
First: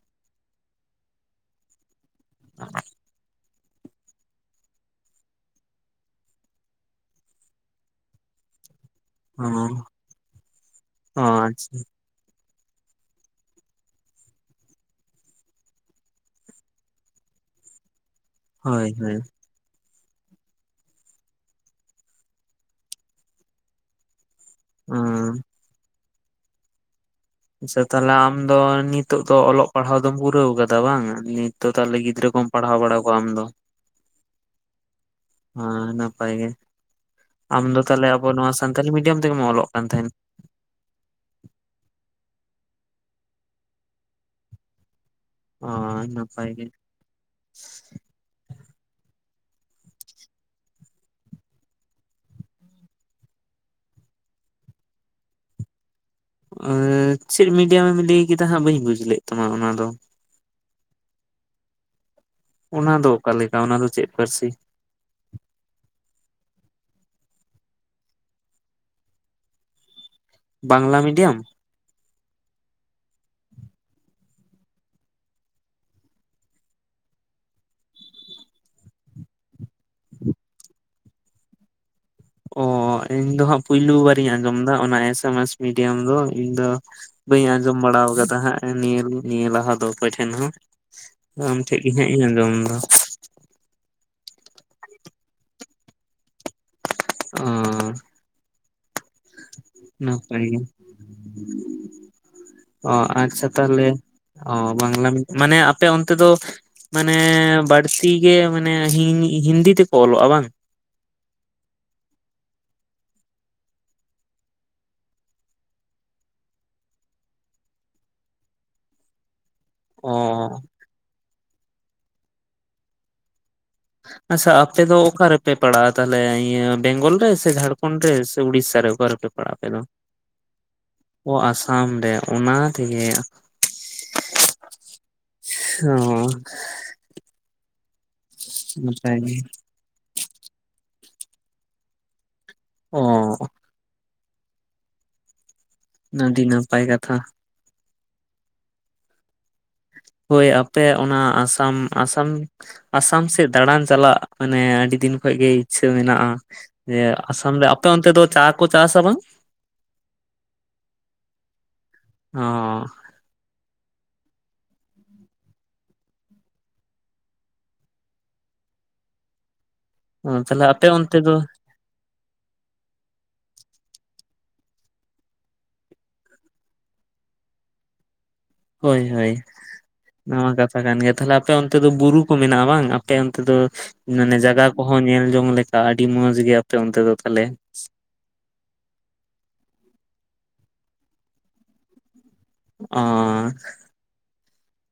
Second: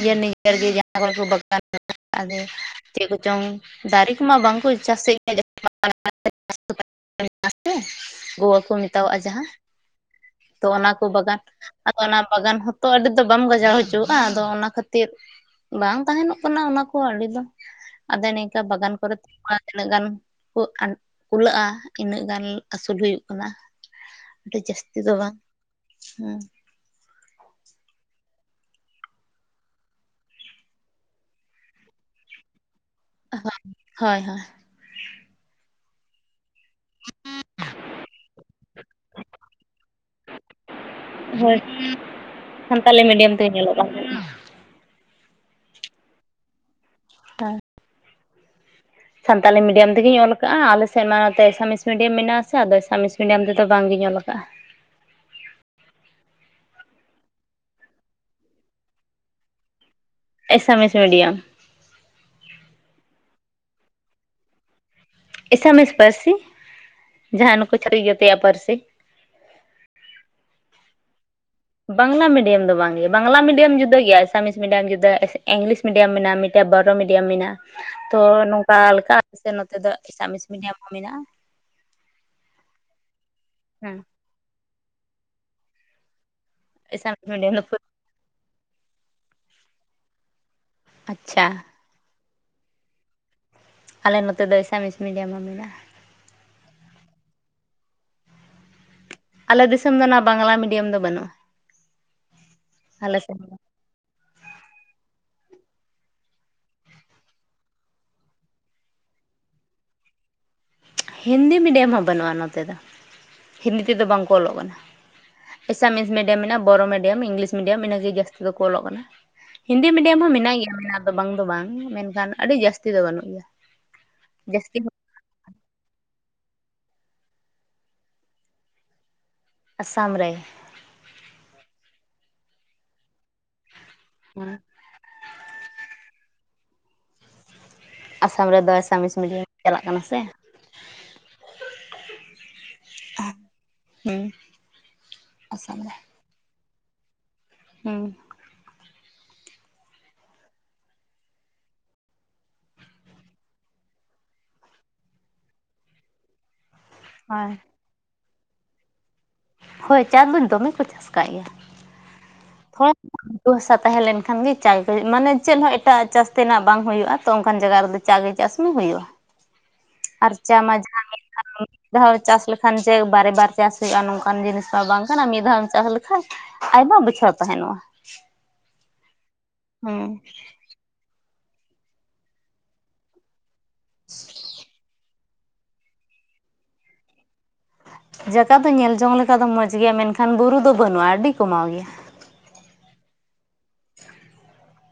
ᱨᱮ ᱱᱤᱡᱮᱨ ᱜᱮ ᱟᱠ ᱵᱟᱜᱟᱱ ᱟ ᱪᱮᱫ ᱠᱚᱪᱚᱝ ᱫᱟᱨᱮ ᱠᱚᱢᱟ ᱵᱟᱝᱠᱚ ᱪᱟᱥᱮᱫ ᱜᱮ ᱜᱩᱣᱟᱹ ᱠᱚ ᱢᱮᱛᱟᱣᱟᱜᱼᱟ ᱚ ᱡᱟᱦᱟᱸ ᱛᱚ ᱚᱱᱟ ᱠᱚ ᱚ ᱵᱟᱜᱟᱱ ᱟᱪᱪᱷᱟ ᱚᱱᱟ ᱵᱟᱜᱟᱱ ᱦᱚᱸᱛᱚ ᱟᱹᱰᱤ ᱫᱚ ᱵᱟᱢ ᱜᱚᱡᱟᱣ ᱦᱚᱪᱚᱣᱟᱜᱼᱟ ᱟᱫᱚ ᱚᱱᱟ ᱠᱷᱟᱹᱛᱤᱨ ᱵᱟᱝ ᱛᱟᱸᱦᱮᱱᱚᱜ ᱠᱟᱱᱟ ᱚᱱᱟ ᱠᱚ ᱟᱹᱰᱤ ᱫᱚ ᱟᱫᱚ ᱱᱤᱝᱠᱟ ᱦᱳᱭ ᱵᱟᱜᱟᱱ ᱠᱚᱨᱮ ᱦᱳᱭ ᱛᱤᱱᱟᱹᱜ ᱜᱟᱱ ᱠᱚ ᱟ ᱠᱩᱞᱟᱹᱜᱼᱟ ᱤᱱᱟᱹᱜ ᱜᱟᱱ ᱟᱹᱥᱩᱞ ᱦᱩᱭᱩᱜ ᱠᱟᱱᱟ ᱚ ᱤᱡᱟᱹᱥᱛᱤ ᱫᱚ ᱵᱟᱝ ᱦᱩ ᱥᱮ ᱛᱷᱟᱞᱮ ᱟᱢ ᱫᱚ ᱱᱤᱛᱚᱜ ᱫᱚ ᱚᱞᱚᱜ ᱯᱟᱲᱦᱟᱣ ᱫᱚᱢ ᱯᱩᱨᱟᱹᱣ ᱠᱟᱫᱟ ᱵᱟᱝ ᱱᱤᱛ ᱫᱚ ᱛᱷᱟᱞᱮ ᱜᱤᱫᱽᱨᱟᱹ ᱠᱚᱢ ᱯᱟᱲᱦᱟᱣ ᱵᱟᱲᱟ ᱠᱚᱣᱟ ᱟᱢ ᱫᱚ ᱦᱳᱭ ᱦᱳᱭ ᱟ ᱱᱟᱯᱟᱭ ᱜᱮ ᱟᱢᱫᱚ ᱛᱷᱟᱞᱮ ᱟᱵᱚ ᱱᱚᱣᱟ ᱥᱟᱱᱛᱟᱞᱤ ᱢᱤᱰᱤᱭᱟᱢ ᱛᱮᱜᱮᱢ ᱚᱞᱚᱜ ᱠᱟᱱ ᱛᱟᱦᱮᱸᱱ ᱦᱳᱭ ᱥᱟᱱᱛᱟᱞᱤ ᱢᱤᱰᱤᱭᱟᱢ ᱛᱮᱜᱮᱧ ᱚᱞᱚᱜ ᱠᱟᱱ ᱛᱟᱦᱮᱫ ᱚᱚ ᱱᱟᱯᱟᱭ ᱜᱮ ᱴᱟ ᱥᱟᱱᱛᱟᱞᱤ ᱢᱤᱰᱤᱭᱟᱢ ᱛᱮᱜᱮᱧ ᱚᱞᱟᱠᱟᱜ-ᱟ ᱟᱞᱮᱱᱥᱮᱫ ᱢᱟ ᱮᱱᱛᱮ ᱟᱥᱟᱢᱤᱥ ᱢᱤᱰᱤᱭᱟᱢ ᱢᱮᱱᱟᱜᱼᱟ ᱥᱮ ᱟᱫᱚ ᱟᱥᱟᱢᱤᱥ ᱢᱤᱰᱤᱭᱟᱢ ᱛᱮᱫᱚ ᱵᱟᱝᱜᱤᱧ ᱚᱞ ᱟᱠᱟᱜᱼᱟ ᱮᱮᱭ ᱪᱮᱫ ᱢᱤᱰᱤᱭᱟᱢᱮᱢ ᱞᱟᱹᱭ ᱠᱮᱫᱟ ᱦᱟᱸᱜ ᱵᱟᱹᱧ ᱵᱩᱡᱷ ᱞᱮᱫ ᱛᱟᱢᱟ ᱚᱱᱟ ᱫᱚ ᱮᱥᱟᱢᱮᱥ ᱢᱤᱰᱤᱭᱟᱢ ᱚᱱᱟ ᱫᱚ ᱚᱠᱟ ᱞᱮᱠᱟ ᱚᱱᱟ ᱫᱚ ᱪᱮᱫ ᱯᱟᱹᱨᱥᱤ ᱮᱥᱟᱢᱤᱥ ᱯᱟᱹᱨᱥᱤ ᱡᱟᱦᱟᱸ ᱱᱩᱠᱩ ᱪᱷᱟᱛᱤᱠ ᱡᱟᱹᱛᱤᱭᱟᱜ ᱯᱟᱹᱨᱥᱤ ᱵᱟᱝᱞᱟ ᱢᱤᱰᱤᱭᱟᱢ᱾ ᱵᱟᱝᱞᱟ ᱢᱤᱰᱤᱭᱟᱢ ᱫᱚ ᱵᱟᱝ ᱜᱮ ᱵᱟᱝᱞᱟ ᱢᱤᱰᱤᱭᱟᱢ ᱡᱩᱫᱟᱹ ᱜᱮᱭᱟ ᱮᱥᱟᱢᱤᱥ ᱢᱤᱰᱤᱭᱟᱢ ᱡᱩᱫᱟᱹ ᱤᱝᱞᱤᱥ ᱢᱤᱰᱤᱭᱟᱢ ᱢᱮᱱᱟᱜᱼᱟ ᱢᱤᱫᱴᱮ ᱵᱚᱨᱚ ᱢᱤᱰᱤᱭᱟᱢ ᱢᱮᱱᱟᱜᱼᱟ ᱛᱚ ᱱᱚᱝᱠᱟ ᱞᱮᱠᱟ ᱥᱮ ᱱᱚᱛᱮ ᱫᱚ ᱮᱥᱟᱢᱤᱥ ᱢᱤᱰᱤᱭᱟᱢ ᱦᱚᱸ ᱢᱮᱱᱟᱜᱼᱟ᱾ ᱚ ᱤᱸᱧ ᱫᱚ ᱦᱟᱸᱜ ᱯᱩᱭᱞᱩ ᱦᱮᱸ ᱵᱟᱨᱤᱧ ᱟᱸᱡᱚᱢ ᱫᱟ ᱚᱱᱟ ᱮᱥᱮᱢᱥ ᱢᱤᱰᱤᱭᱟᱢ ᱫᱚ ᱤᱧ ᱫᱚ ᱮᱥᱟᱢᱤᱥ ᱵᱟᱹᱧ ᱢᱤᱰᱤᱭᱟᱢ ᱫᱚ ᱟᱸᱡᱚᱢ ᱵᱟᱲᱟᱣ ᱠᱟᱫᱟ ᱦᱟᱸᱜ ᱱᱤᱭᱟᱹ ᱱᱤᱭᱟᱹ ᱞᱟᱦᱟ ᱫᱚ ᱚᱠᱚᱭ ᱴᱷᱮᱱ ᱦᱚᱸ ᱟᱢ ᱟᱪᱪᱷᱟ ᱴᱷᱮᱡ ᱜᱤ ᱦᱟᱸᱜ ᱤᱧ ᱟᱸᱡᱚᱢ ᱫᱟ ᱟᱞᱮ ᱱᱚᱛᱮ ᱫᱚ ᱮᱥᱟᱢᱤᱥ ᱢᱤᱰᱤᱭᱟᱢ ᱦᱚᱸ ᱢᱮᱱᱟᱜᱼᱟ᱾ ᱚ ᱟᱞᱮ ᱫᱤᱥᱚᱢ ᱫᱚ ᱚᱱᱟ ᱱᱟᱯᱟᱭ ᱵᱟᱝᱞᱟ ᱜᱮ ᱢᱤᱰᱤᱭᱟᱢ ᱫᱚ ᱵᱟᱹᱱᱩᱜᱼᱟ ᱟᱞᱮ ᱥᱮᱫ ᱚᱼᱟᱪᱪᱷᱟ ᱫᱚ ᱛᱷᱟᱞᱮ ᱚ ᱵᱟᱝᱞᱟ ᱢᱤ ᱢᱟᱱᱮ ᱟᱯᱮ ᱚᱱᱛᱮ ᱫᱚ ᱢᱟᱱᱮ ᱵᱟᱹᱲᱛᱤ ᱜᱮ ᱢᱟᱱᱮ ᱦᱤᱸᱼᱦᱤᱱᱫᱤ ᱛᱮᱠᱚ ᱚᱞᱚᱜᱼᱟ ᱵᱟᱝ ᱦᱤᱱᱫᱤ ᱢᱤᱰᱤᱭᱟᱢ ᱦᱚ ᱵᱟᱹᱱᱩᱜᱼᱟ ᱱᱚᱛᱮ ᱫᱚ ᱦᱤᱱᱫᱤ ᱛᱮ ᱫᱚ ᱵᱟᱝ ᱠᱚ ᱚᱞᱚᱜ ᱠᱟᱱᱟ ᱮᱥᱟᱢᱤᱥ ᱢᱤᱰᱤᱭᱟᱢ ᱢᱮᱱᱟᱜᱼᱟ ᱵᱚᱨᱚ ᱢᱤᱰᱤᱭᱟᱢ ᱤᱝᱞᱤᱥ ᱢᱤᱰᱤᱭᱟᱢ ᱤᱱᱟᱹᱜᱮ ᱡᱟᱹᱥᱛᱤ ᱫᱚᱠᱚ ᱚᱞᱚᱜ ᱠᱟᱱᱟ ᱦᱤᱱᱫᱤ ᱚ ᱢᱤᱰᱤᱭᱟᱢ ᱦᱚᱸ ᱢᱮᱱᱟᱭ ᱜᱮᱭᱟ ᱢᱮᱱᱟᱜ ᱜᱮᱭᱟ ᱫᱚ ᱵᱟᱝ ᱫᱚ ᱵᱟᱝ ᱢᱮᱱᱠᱷᱟᱱ ᱟᱹᱰᱤ ᱡᱟᱹᱥᱛᱤ ᱫᱚ ᱵᱟᱹᱱᱩᱜ ᱜᱮᱭᱟ ᱟᱪᱷᱥᱟ ᱡᱟᱹᱥᱛᱤ ᱟᱯᱮ ᱫᱚ ᱚᱠᱟᱨᱮᱯ ᱯᱮ ᱯᱟᱲᱟᱜ-ᱟ ᱛᱷᱟᱞᱮ ᱤᱭᱟᱹ ᱵᱮᱝᱜᱚᱞ ᱨᱮ ᱥᱮ ᱡᱷᱟᱲᱠᱷᱚᱱᱰ ᱨᱮ ᱥᱮ ᱩᱲᱤᱥᱟ ᱨᱮ ᱥᱮ ᱚᱠᱟᱨᱮ ᱯᱮ ᱟᱯᱮ ᱫᱚ, ᱟᱥᱟᱢ ᱨᱮ ᱚ ᱟᱥᱟᱢ ᱨᱮ ᱚᱱᱟ ᱛᱮᱜᱮ ᱦᱮᱸ ᱥᱚᱻᱻ ᱟᱥᱟᱢ ᱨᱮᱫᱚ ᱮᱥᱟᱢᱤᱥ ᱱᱟᱯᱟᱭ ᱜᱮ ᱢᱤᱰᱤᱭᱟᱢ ᱪᱟᱞᱟᱜ ᱠᱟᱱᱟ ᱥᱮ ᱚ ᱦᱩᱻ ᱟᱹᱰᱤ ᱱᱟᱯᱟᱭ ᱠᱟᱛᱷᱟ᱾ ᱦᱩ ᱦᱳᱭ ᱟᱯᱮ ᱚᱱᱟ ᱟᱸᱥᱟᱢ ᱟᱸᱥᱟᱢ ᱟᱥᱟᱢ ᱥᱮᱫ ᱫᱟᱬᱟᱱ ᱪᱟᱞᱟᱜ ᱢᱟᱱᱮ ᱟᱹᱰᱤ ᱫᱤᱱ ᱠᱷᱚᱡᱽ ᱜᱮ ᱤᱪᱪᱷᱟᱹ ᱢᱮᱱᱟᱜᱼᱟ ᱡᱮ ᱦᱳᱭ ᱟᱸᱥᱟᱢ ᱨᱮ ᱟᱯᱮ ᱚᱱᱛᱮ ᱫᱚ ᱪᱟ ᱠᱚ ᱪᱟᱥᱟ ᱵᱟᱝ ᱦᱳᱭ ᱪᱟ ᱫᱚ ᱫᱚᱢᱮ ᱠᱚ ᱪᱟᱥ ᱠᱟᱜ ᱜᱮᱭᱟ ᱦᱚ ᱜᱷᱩᱴᱩ ᱦᱟᱥᱟ ᱛᱟᱦᱮᱸᱞᱮᱱ ᱠᱷᱟᱱ ᱜᱮ ᱪᱟᱭ ᱠᱚ ᱢᱟᱱᱮ ᱪᱮᱫ ᱦᱚᱸ ᱮᱴᱟᱜᱼᱟ ᱪᱟᱥᱛᱤᱱᱟᱜ ᱵᱟᱝ ᱦᱩᱭᱩᱜᱼᱟ ᱛᱚ ᱚᱱᱠᱟᱱ ᱡᱟᱭᱜᱟ ᱨᱮ ᱫᱚ ᱪᱟ ᱜᱮ ᱪᱟᱥ ᱢᱮ ᱦᱩᱭᱩᱜᱼᱟ ᱚ ᱟᱨ ᱪᱟ ᱛᱟᱦᱞᱮ ᱢᱟ ᱟᱯᱮ ᱡᱟᱦᱟᱸ ᱚᱱᱛᱮ ᱫᱚ ᱢᱤᱫᱫᱷᱟᱱ ᱢᱤᱫ ᱫᱷᱟᱣ ᱪᱟᱥ ᱞᱮᱠᱷᱟᱱ ᱡᱮ ᱵᱟᱨᱮ ᱵᱟᱨ ᱪᱟᱥ ᱦᱩᱭᱩᱜᱼᱟ ᱱᱚᱝᱠᱟᱱ ᱡᱤᱱᱤᱥ ᱢᱟ ᱵᱟᱝ ᱠᱟᱱᱟ ᱢᱤᱫ ᱫᱷᱟᱣ ᱮᱢ ᱪᱟᱥ ᱞᱮᱠᱷᱟᱱ ᱟᱭᱢᱟ ᱵᱚᱪᱷᱚᱨ ᱛᱟᱦᱮᱸᱱᱚᱜᱼᱟ᱾ ᱦᱳᱭ ᱦᱟᱹᱭ ᱦᱩᱸ ᱚᱱᱟ ᱢᱟ ᱠᱟᱛᱷᱟ ᱠᱟᱱ ᱜᱮ ᱛᱷᱟᱞᱮ ᱟᱯᱮ ᱚᱱᱛᱮ ᱫᱚ ᱵᱩᱨᱩ ᱠᱚ ᱢᱮᱱᱟᱜᱼᱟ ᱵᱟᱝ ᱟᱯᱮ ᱚᱱᱛᱮ ᱫᱚ ᱢᱟᱱᱮ ᱡᱟᱜᱟ ᱠᱚᱦᱚᱸ ᱧᱮᱞ ᱡᱚᱝ ᱞᱮᱠᱟ ᱟᱹᱰᱤ ᱢᱚᱸᱡᱽ ᱜᱮ ᱟᱯᱮ ᱚᱱᱛᱮ ᱫᱚ ᱛᱟᱦᱞᱮ ᱡᱟᱠᱟ ᱫᱚ ᱧᱮᱞ ᱡᱚᱝ ᱞᱮᱠᱟ ᱫᱚ ᱢᱚᱸᱡᱽ ᱜᱮᱭᱟ ᱢᱮᱱ ᱠᱷᱟᱱ ᱵᱩᱨᱩ ᱫᱚ ᱵᱟᱹᱱᱩᱜᱼᱟ᱾ ᱟᱹᱰᱤ ᱠᱚᱢᱟᱣ ᱜᱮᱭᱟ ᱚᱸᱻ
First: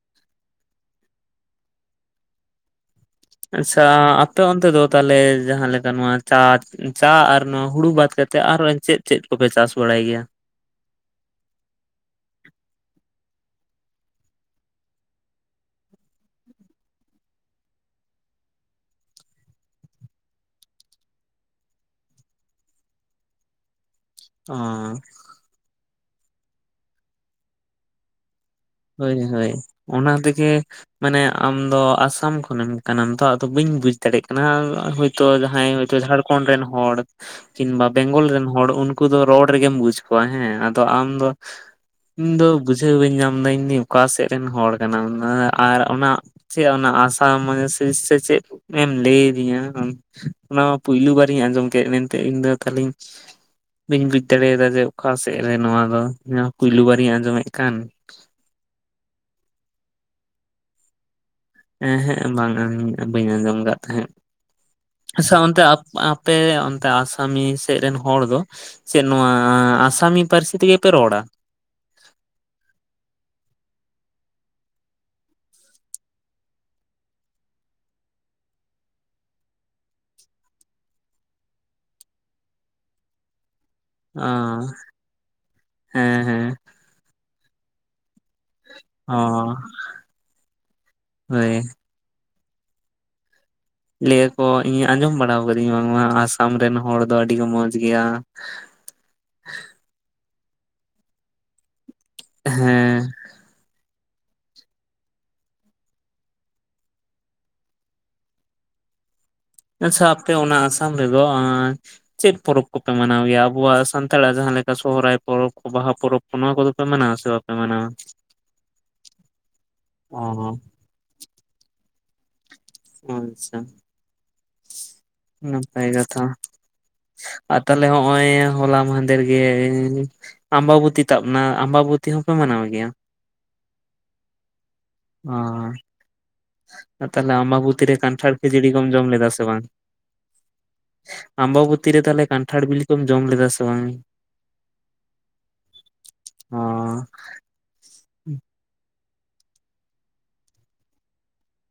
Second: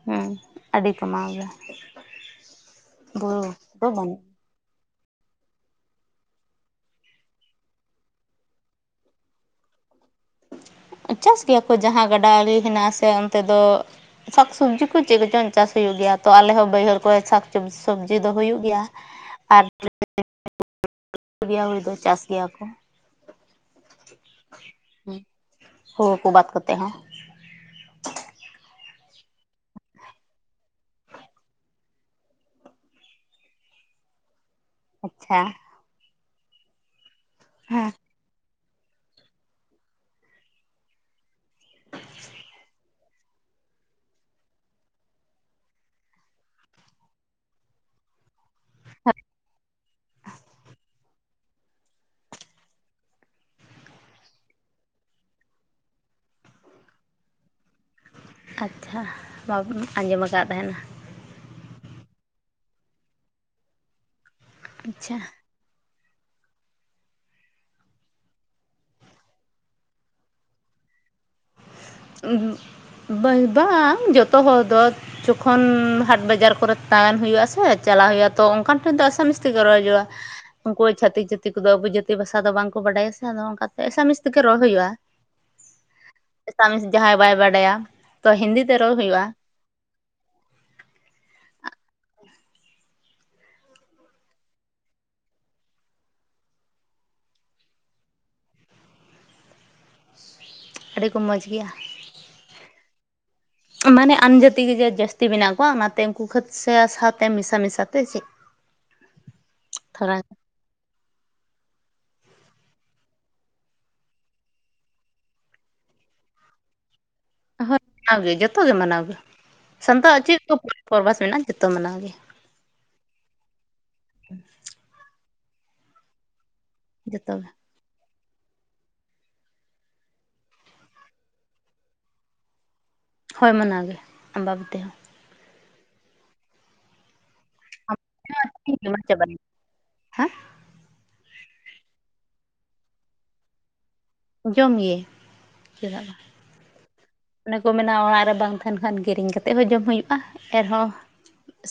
ᱦᱳᱭ ᱟᱹᱰᱤ ᱠᱚᱢᱟᱣ ᱜᱮᱭᱟ ᱾ ᱟᱪᱪᱷᱟ ᱟᱯᱮ ᱚᱱᱛᱮ ᱫᱚ ᱛᱟᱦᱞᱮ ᱡᱟᱦᱟᱸ ᱞᱮᱠᱟ ᱱᱚᱣᱟ ᱪᱟ ᱪᱟ ᱟᱨ ᱱᱚᱣᱟ ᱦᱩᱲᱩ ᱵᱟᱫ ᱠᱟᱛᱮᱜ ᱟᱨᱦᱳ ᱪᱮᱫ ᱪᱮᱫ ᱠᱚ ᱯᱮ ᱪᱟᱥ ᱵᱟᱲᱟᱭ ᱜᱮᱭᱟ᱾ ᱪᱟᱥ ᱜᱮᱭᱟ ᱠᱚ ᱡᱟᱦᱟᱸ ᱜᱟᱰᱟ ᱟᱲᱮ ᱦᱮᱱᱟᱜᱼᱟᱥᱮ ᱚᱱᱛᱮ ᱫᱚ ᱥᱟᱠ ᱥᱩᱵᱡᱤ ᱠᱚ ᱪᱮᱫ ᱠᱚᱪᱚᱝ ᱪᱟᱥ ᱦᱩᱭᱩᱜ ᱜᱮᱭᱟ ᱛᱚ ᱟᱞᱮ ᱦᱚᱸ ᱵᱟᱹᱭ ᱦᱟᱹᱲ ᱠᱚᱨᱮ ᱥᱟᱠ ᱥᱩᱵᱽᱡᱤ ᱥᱩᱵᱽᱡᱤ ᱫᱚ ᱦᱩᱭᱩᱜ ᱜᱮᱭᱟ ᱟᱨ [inaudible] ᱭᱟ ᱦᱩᱭ ᱫᱚ ᱪᱟᱥ ᱜᱮᱭᱟ ᱠᱚ ᱚᱻ ᱦᱳᱲᱳ ᱠᱚ ᱵᱟᱫ ᱠᱟᱛᱮ ᱦᱚᱸ ᱦᱳᱭ ᱦᱳᱭ ᱚᱱᱟ ᱛᱮ ᱜᱮ ᱢᱟᱱᱮ ᱟᱢ ᱫᱚ ᱟᱥᱟᱢ ᱠᱷᱚᱱᱮᱢ ᱠᱟᱱᱟᱢ ᱛᱚ ᱟᱫᱚ ᱵᱟᱹᱧ ᱵᱩᱡ ᱫᱟᱲᱮᱜ ᱠᱟᱱᱟ᱾ ᱦᱚᱭ ᱛᱚ ᱟᱪᱪᱷᱟ ᱡᱟᱦᱟᱸᱭ ᱦᱚᱭ ᱛᱚ ᱡᱷᱟᱲ ᱠᱷᱚᱱᱰ ᱨᱮᱱ ᱦᱚᱲ ᱠᱤᱝ ᱵᱟ ᱦᱮᱸ ᱵᱮᱝ ᱜᱚᱞ ᱨᱮᱱ ᱦᱚᱲ ᱩᱱᱠ ᱩᱱᱠᱩ ᱫᱚ ᱨᱚᱲ ᱨᱮᱜᱮᱢ ᱵᱩᱡᱽ ᱠᱚᱣᱟ ᱦᱮᱸ ᱟᱫᱚ ᱟᱢ ᱫᱚ ᱤᱧ ᱫᱚ ᱵᱩᱡᱷᱟᱹᱣ ᱵᱟᱹᱧ ᱧᱟᱢ ᱢᱮᱱ ᱫᱟᱹᱧ ᱫᱚ ᱚᱠᱟ ᱥᱮᱫ ᱨᱮᱱ ᱦᱚᱲ ᱠᱟᱱᱟᱢ ᱚᱱᱟ ᱟᱨ ᱚᱱᱟ ᱪᱮᱫ ᱚᱱᱟ ᱟᱥᱟᱢ [unintelligible] ᱥᱤᱥ ᱥᱮ ᱪᱮᱫ ᱞᱟᱹᱭ ᱟᱫᱤᱧᱟ ᱚᱱᱟ ᱢᱟ ᱯᱩᱭᱞᱩ ᱵᱟᱨᱤᱧ ᱟᱸᱡᱚᱢ ᱠᱮᱫ ᱢᱮᱱ ᱛᱮ ᱤᱧ ᱫᱚ ᱛᱷᱟᱞᱤᱧ ᱵᱟᱹᱧ ᱵᱩᱡ ᱫᱟᱲᱮ ᱭᱟᱫᱟ ᱡᱮ ᱚᱠᱟ ᱥᱮᱫ ᱨᱮᱱ ᱱᱚᱣᱟ ᱨᱚᱲ ᱫᱚ ᱯᱩᱭᱞᱩ ᱵᱟᱨᱤᱧ ᱟᱸᱡᱚ ᱢᱮᱫ ᱠᱟᱱ [inaudible] ᱟᱪᱪᱷᱟ ᱵᱟᱵᱤᱱ ᱟᱸᱡᱚᱢ ᱠᱟᱫ ᱛᱟᱦᱮ ᱱᱟ ᱮ ᱦᱮᱸᱜ ᱵᱟᱝ ᱵᱟᱹᱧ ᱟᱸᱡᱚᱢ ᱠᱟᱫ ᱛᱟᱦᱮᱸᱫ ᱟᱪᱪᱷᱟ ᱟᱥᱥᱟ ᱚᱱᱛᱮ ᱟᱯᱮ ᱚᱱᱛᱮ ᱟᱥᱟᱢᱤᱭᱟᱹ ᱥᱮᱫ ᱨᱮᱱ ᱦᱚᱲ ᱫᱚ ᱪᱮᱫ ᱱᱚᱣᱟ ᱟᱥᱟᱢᱤᱭᱟᱹ ᱯᱟᱹᱨᱥᱤ ᱛᱮ ᱜᱮ ᱯᱮ ᱨᱚᱲ-ᱟ? ᱵᱟᱹᱭ ᱵᱟᱝ ᱡᱷᱚᱛᱚ ᱦᱚᱲ ᱫᱚ ᱡᱚᱠᱷᱚᱱ ᱦᱟᱴ ᱵᱟᱡᱟᱨ ᱠᱚ ᱨᱮ ᱛᱟᱦᱮᱱ ᱦᱩᱭᱩᱜ ᱟᱥᱮ ᱪᱟᱞᱟᱜ ᱦᱩᱭᱩᱜᱼᱟ᱾ ᱛᱚ ᱚᱱ ᱠᱟᱱ ᱴᱷᱮᱱ ᱫᱚ ᱟᱥᱟ ᱢᱤᱥ ᱛᱮ ᱜᱮ ᱨᱚᱲ ᱦᱳᱭᱳᱜᱼᱟ᱾ ᱩᱱᱠᱩ ᱪᱷᱟᱹᱛᱤᱠ ᱡᱟᱹᱛᱤ ᱠᱚ ᱫᱚ ᱟᱵᱚ ᱡᱟᱹᱛᱤ ᱵᱷᱟᱥᱟ ᱫᱚ ᱵᱟᱝ ᱠᱚ ᱵᱟᱰᱟᱭᱟ ᱥᱮ ᱟᱫᱚ ᱚᱱᱠᱟ ᱚ ᱦᱮᱸ ᱦᱮᱸ ᱛᱟᱢᱤᱥ ᱡᱟᱦᱟᱸᱭ ᱵᱟᱭ ᱵᱟᱰᱟ ᱭᱟ᱾ [unintelligible] ᱞᱟᱹᱭ ᱟᱠᱚ ᱤᱧ ᱟᱸᱡᱚᱢ ᱵᱟᱲᱟ ᱠᱟᱫᱤᱧ ᱵᱟᱝ ᱢᱟ ᱟᱥᱟᱢ ᱨᱮᱱ ᱦᱚᱲ ᱫᱚ ᱟᱹᱰᱤ ᱠᱚ ᱢᱚᱸᱡᱽ ᱜᱮᱭᱟ᱾ ᱟᱹᱰᱤ ᱠᱚ ᱢᱚᱡᱽ ᱜᱮᱭᱟ᱾ ᱦᱮᱸ ᱢᱟᱱᱮ ᱟᱱ ᱡᱟᱛᱤ ᱠᱚ ᱜᱮ ᱡᱟᱹᱥᱛᱤ ᱢᱮᱱᱟᱜ ᱠᱚᱣᱟ ᱚᱱᱟ ᱛᱮ ᱩᱱᱠᱩ ᱠᱷᱟᱹᱛᱤᱨ ᱥᱮ ᱥᱟᱶ ᱛᱮ ᱢᱮᱥᱟ ᱢᱮᱥᱟ ᱛᱮ ᱥᱮᱪ ᱟᱪᱪᱷᱟ ᱟᱯᱮ ᱚᱱᱟ ᱟᱥᱟᱢ ᱨᱮ ᱫᱚ ᱪᱮᱫ ᱯᱚᱨᱚᱵᱽ ᱠᱚ ᱯᱮ ᱢᱟᱱᱟᱣ ᱜᱮᱭᱟ ᱟᱵᱚᱣᱟᱜ ᱥᱟᱱ ᱛᱟᱲᱟᱜ ᱡᱟᱦᱟᱸ ᱞᱮᱠᱟ ᱥᱚᱦᱚᱨᱟᱭ ᱯᱚᱨᱚᱵᱽ ᱠᱚ ᱵᱟᱦᱟ ᱯᱚᱨᱚᱵᱽ ᱠᱚ ᱱᱚᱣᱟ ᱠᱚ ᱫᱚ ᱯᱮ ᱢᱟᱱᱟᱣ ᱥᱮ ᱵᱟᱝ? ᱦᱳ ᱢᱟᱱᱟᱣ ᱜᱮ ᱡᱷᱚᱛᱚ ᱜᱮ ᱢᱟᱱᱟᱣ ᱜᱮᱭᱟ ᱥᱟᱱ ᱛᱟᱲᱟᱜ ᱚ ᱪᱮᱫ ᱠᱚ ᱯᱚᱨᱵᱷᱟᱥ ᱢᱮᱱᱟᱜᱼᱟ᱾ ᱡᱷᱚᱛᱚ ᱢᱟᱱᱟᱣ ᱜᱮ᱾ ᱟᱪᱪᱷᱟ ᱱᱟᱯᱟᱭ ᱠᱟᱛᱷᱟ ᱡᱚᱛᱚ ᱜᱮ ᱟᱨ ᱛᱟᱦᱞᱮ ᱦᱚᱜᱼᱚᱭ ᱦᱚᱞᱟ ᱢᱟᱦᱮ ᱫᱷᱮᱨ ᱜᱮ ᱟᱢ ᱵᱟᱵᱚᱛᱤ ᱛᱟᱵ ᱱᱟ ᱟᱢ ᱵᱟᱵᱚᱛᱤ ᱦᱚᱸᱯᱮ ᱢᱟᱱᱟᱣ ᱜᱮᱭᱟ? ᱦᱳᱭ ᱢᱟᱱᱟᱣ ᱜᱮ ᱟᱢ ᱵᱟᱵᱚᱛᱤ ᱦᱚᱸ᱾ ᱚ ᱛᱟᱦᱞᱮ ᱟᱢᱵᱟ ᱵᱚᱛᱤ ᱨᱮ ᱠᱟᱱ ᱴᱷᱟᱲ ᱠᱷᱟᱹᱡᱟᱹᱲᱤ ᱠᱚᱢ ᱦᱚᱸ ᱡᱚᱢ ᱞᱮᱫᱟ ᱪᱟᱵᱟᱭᱮᱱᱟ ᱥᱮ ᱵᱟᱝ? ᱦᱮᱸ ᱟᱢᱵᱟᱵᱚᱛᱤ ᱨᱮ ᱛᱟᱦᱞᱮ ᱠᱟᱱᱴᱷᱟᱲ ᱵᱤᱞᱤ ᱠᱚᱢ ᱡᱚᱢ ᱞᱮᱫᱟ ᱥᱮ ᱵᱟᱝ? ᱡᱚᱢ ᱜᱮ ᱪᱮᱫᱟᱜ ᱵᱟᱝ᱾ ᱚ ᱚᱱᱮ ᱠᱚ ᱢᱮᱱᱟ ᱚᱲᱟᱜ ᱨᱮ ᱵᱟᱝ ᱛᱟᱦᱮᱱ ᱠᱷᱟᱱ ᱠᱤᱨᱤᱧ ᱠᱟᱛᱮ ᱦᱚᱸ ᱡᱚᱢ ᱦᱩᱭᱩᱜᱼᱟ ᱮᱱ ᱦᱚᱸ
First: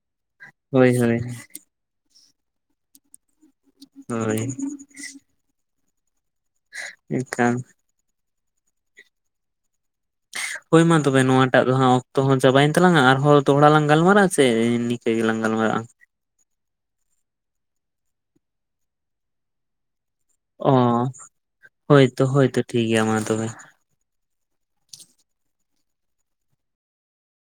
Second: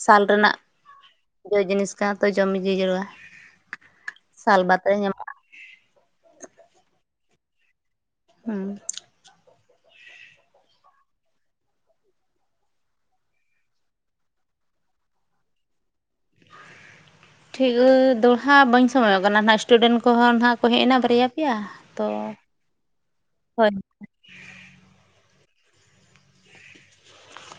ᱥᱟᱞ ᱨᱮᱱᱟᱜ ᱦᱳᱭ ᱦᱳᱭ ᱡᱚ ᱡᱤᱱᱤᱥ ᱠᱟᱱᱟ ᱛᱚ ᱡᱚᱢ ᱜᱮ ᱡᱟᱹᱨᱩᱲᱟ᱾ ᱦᱳᱭ᱾ ᱧᱟᱢᱟᱜ-ᱟ ᱮ ᱠᱷᱟᱱ ᱦᱩᱸ ᱦᱳᱭ ᱢᱟ ᱛᱚᱵᱮ ᱱᱚᱣᱟᱴᱟᱜ ᱫᱚ ᱦᱟᱸᱜ ᱚᱠᱛᱚ ᱦᱚᱸ ᱪᱟᱵᱟᱭᱮᱱ ᱛᱟᱞᱟᱝᱟ ᱟᱨᱦᱚᱸ ᱫᱚᱦᱲᱟ ᱞᱟᱝ ᱜᱟᱞᱢᱟᱨᱟᱜ-ᱟ ᱪᱮᱫ ᱥᱮᱼᱼ ᱤᱱᱠᱟᱹ ᱜᱮᱞᱟᱝ ᱜᱟᱞᱢᱟᱨᱟᱜᱼᱟ ᱾ ᱴᱷᱤᱠ ᱫᱚᱲᱦᱟ ᱵᱟᱹᱧ ᱥᱚᱢᱚᱭᱚᱜ ᱠᱟᱱᱟ ᱱᱟᱜ ᱥᱴᱩᱰᱮᱱᱴ ᱠᱚᱦᱚᱸ ᱱᱟᱸᱜ ᱠᱚ ᱚ ᱦᱮᱡ ᱮᱱᱟ ᱵᱟᱨᱭᱟ ᱯᱮᱭᱟ ᱛᱚᱼᱼ ᱦᱳᱭᱛᱚ ᱦᱳᱭᱛᱚ ᱴᱷᱤᱠ ᱜᱮᱭᱟ ᱢᱟ ᱛᱚᱵᱮ ᱾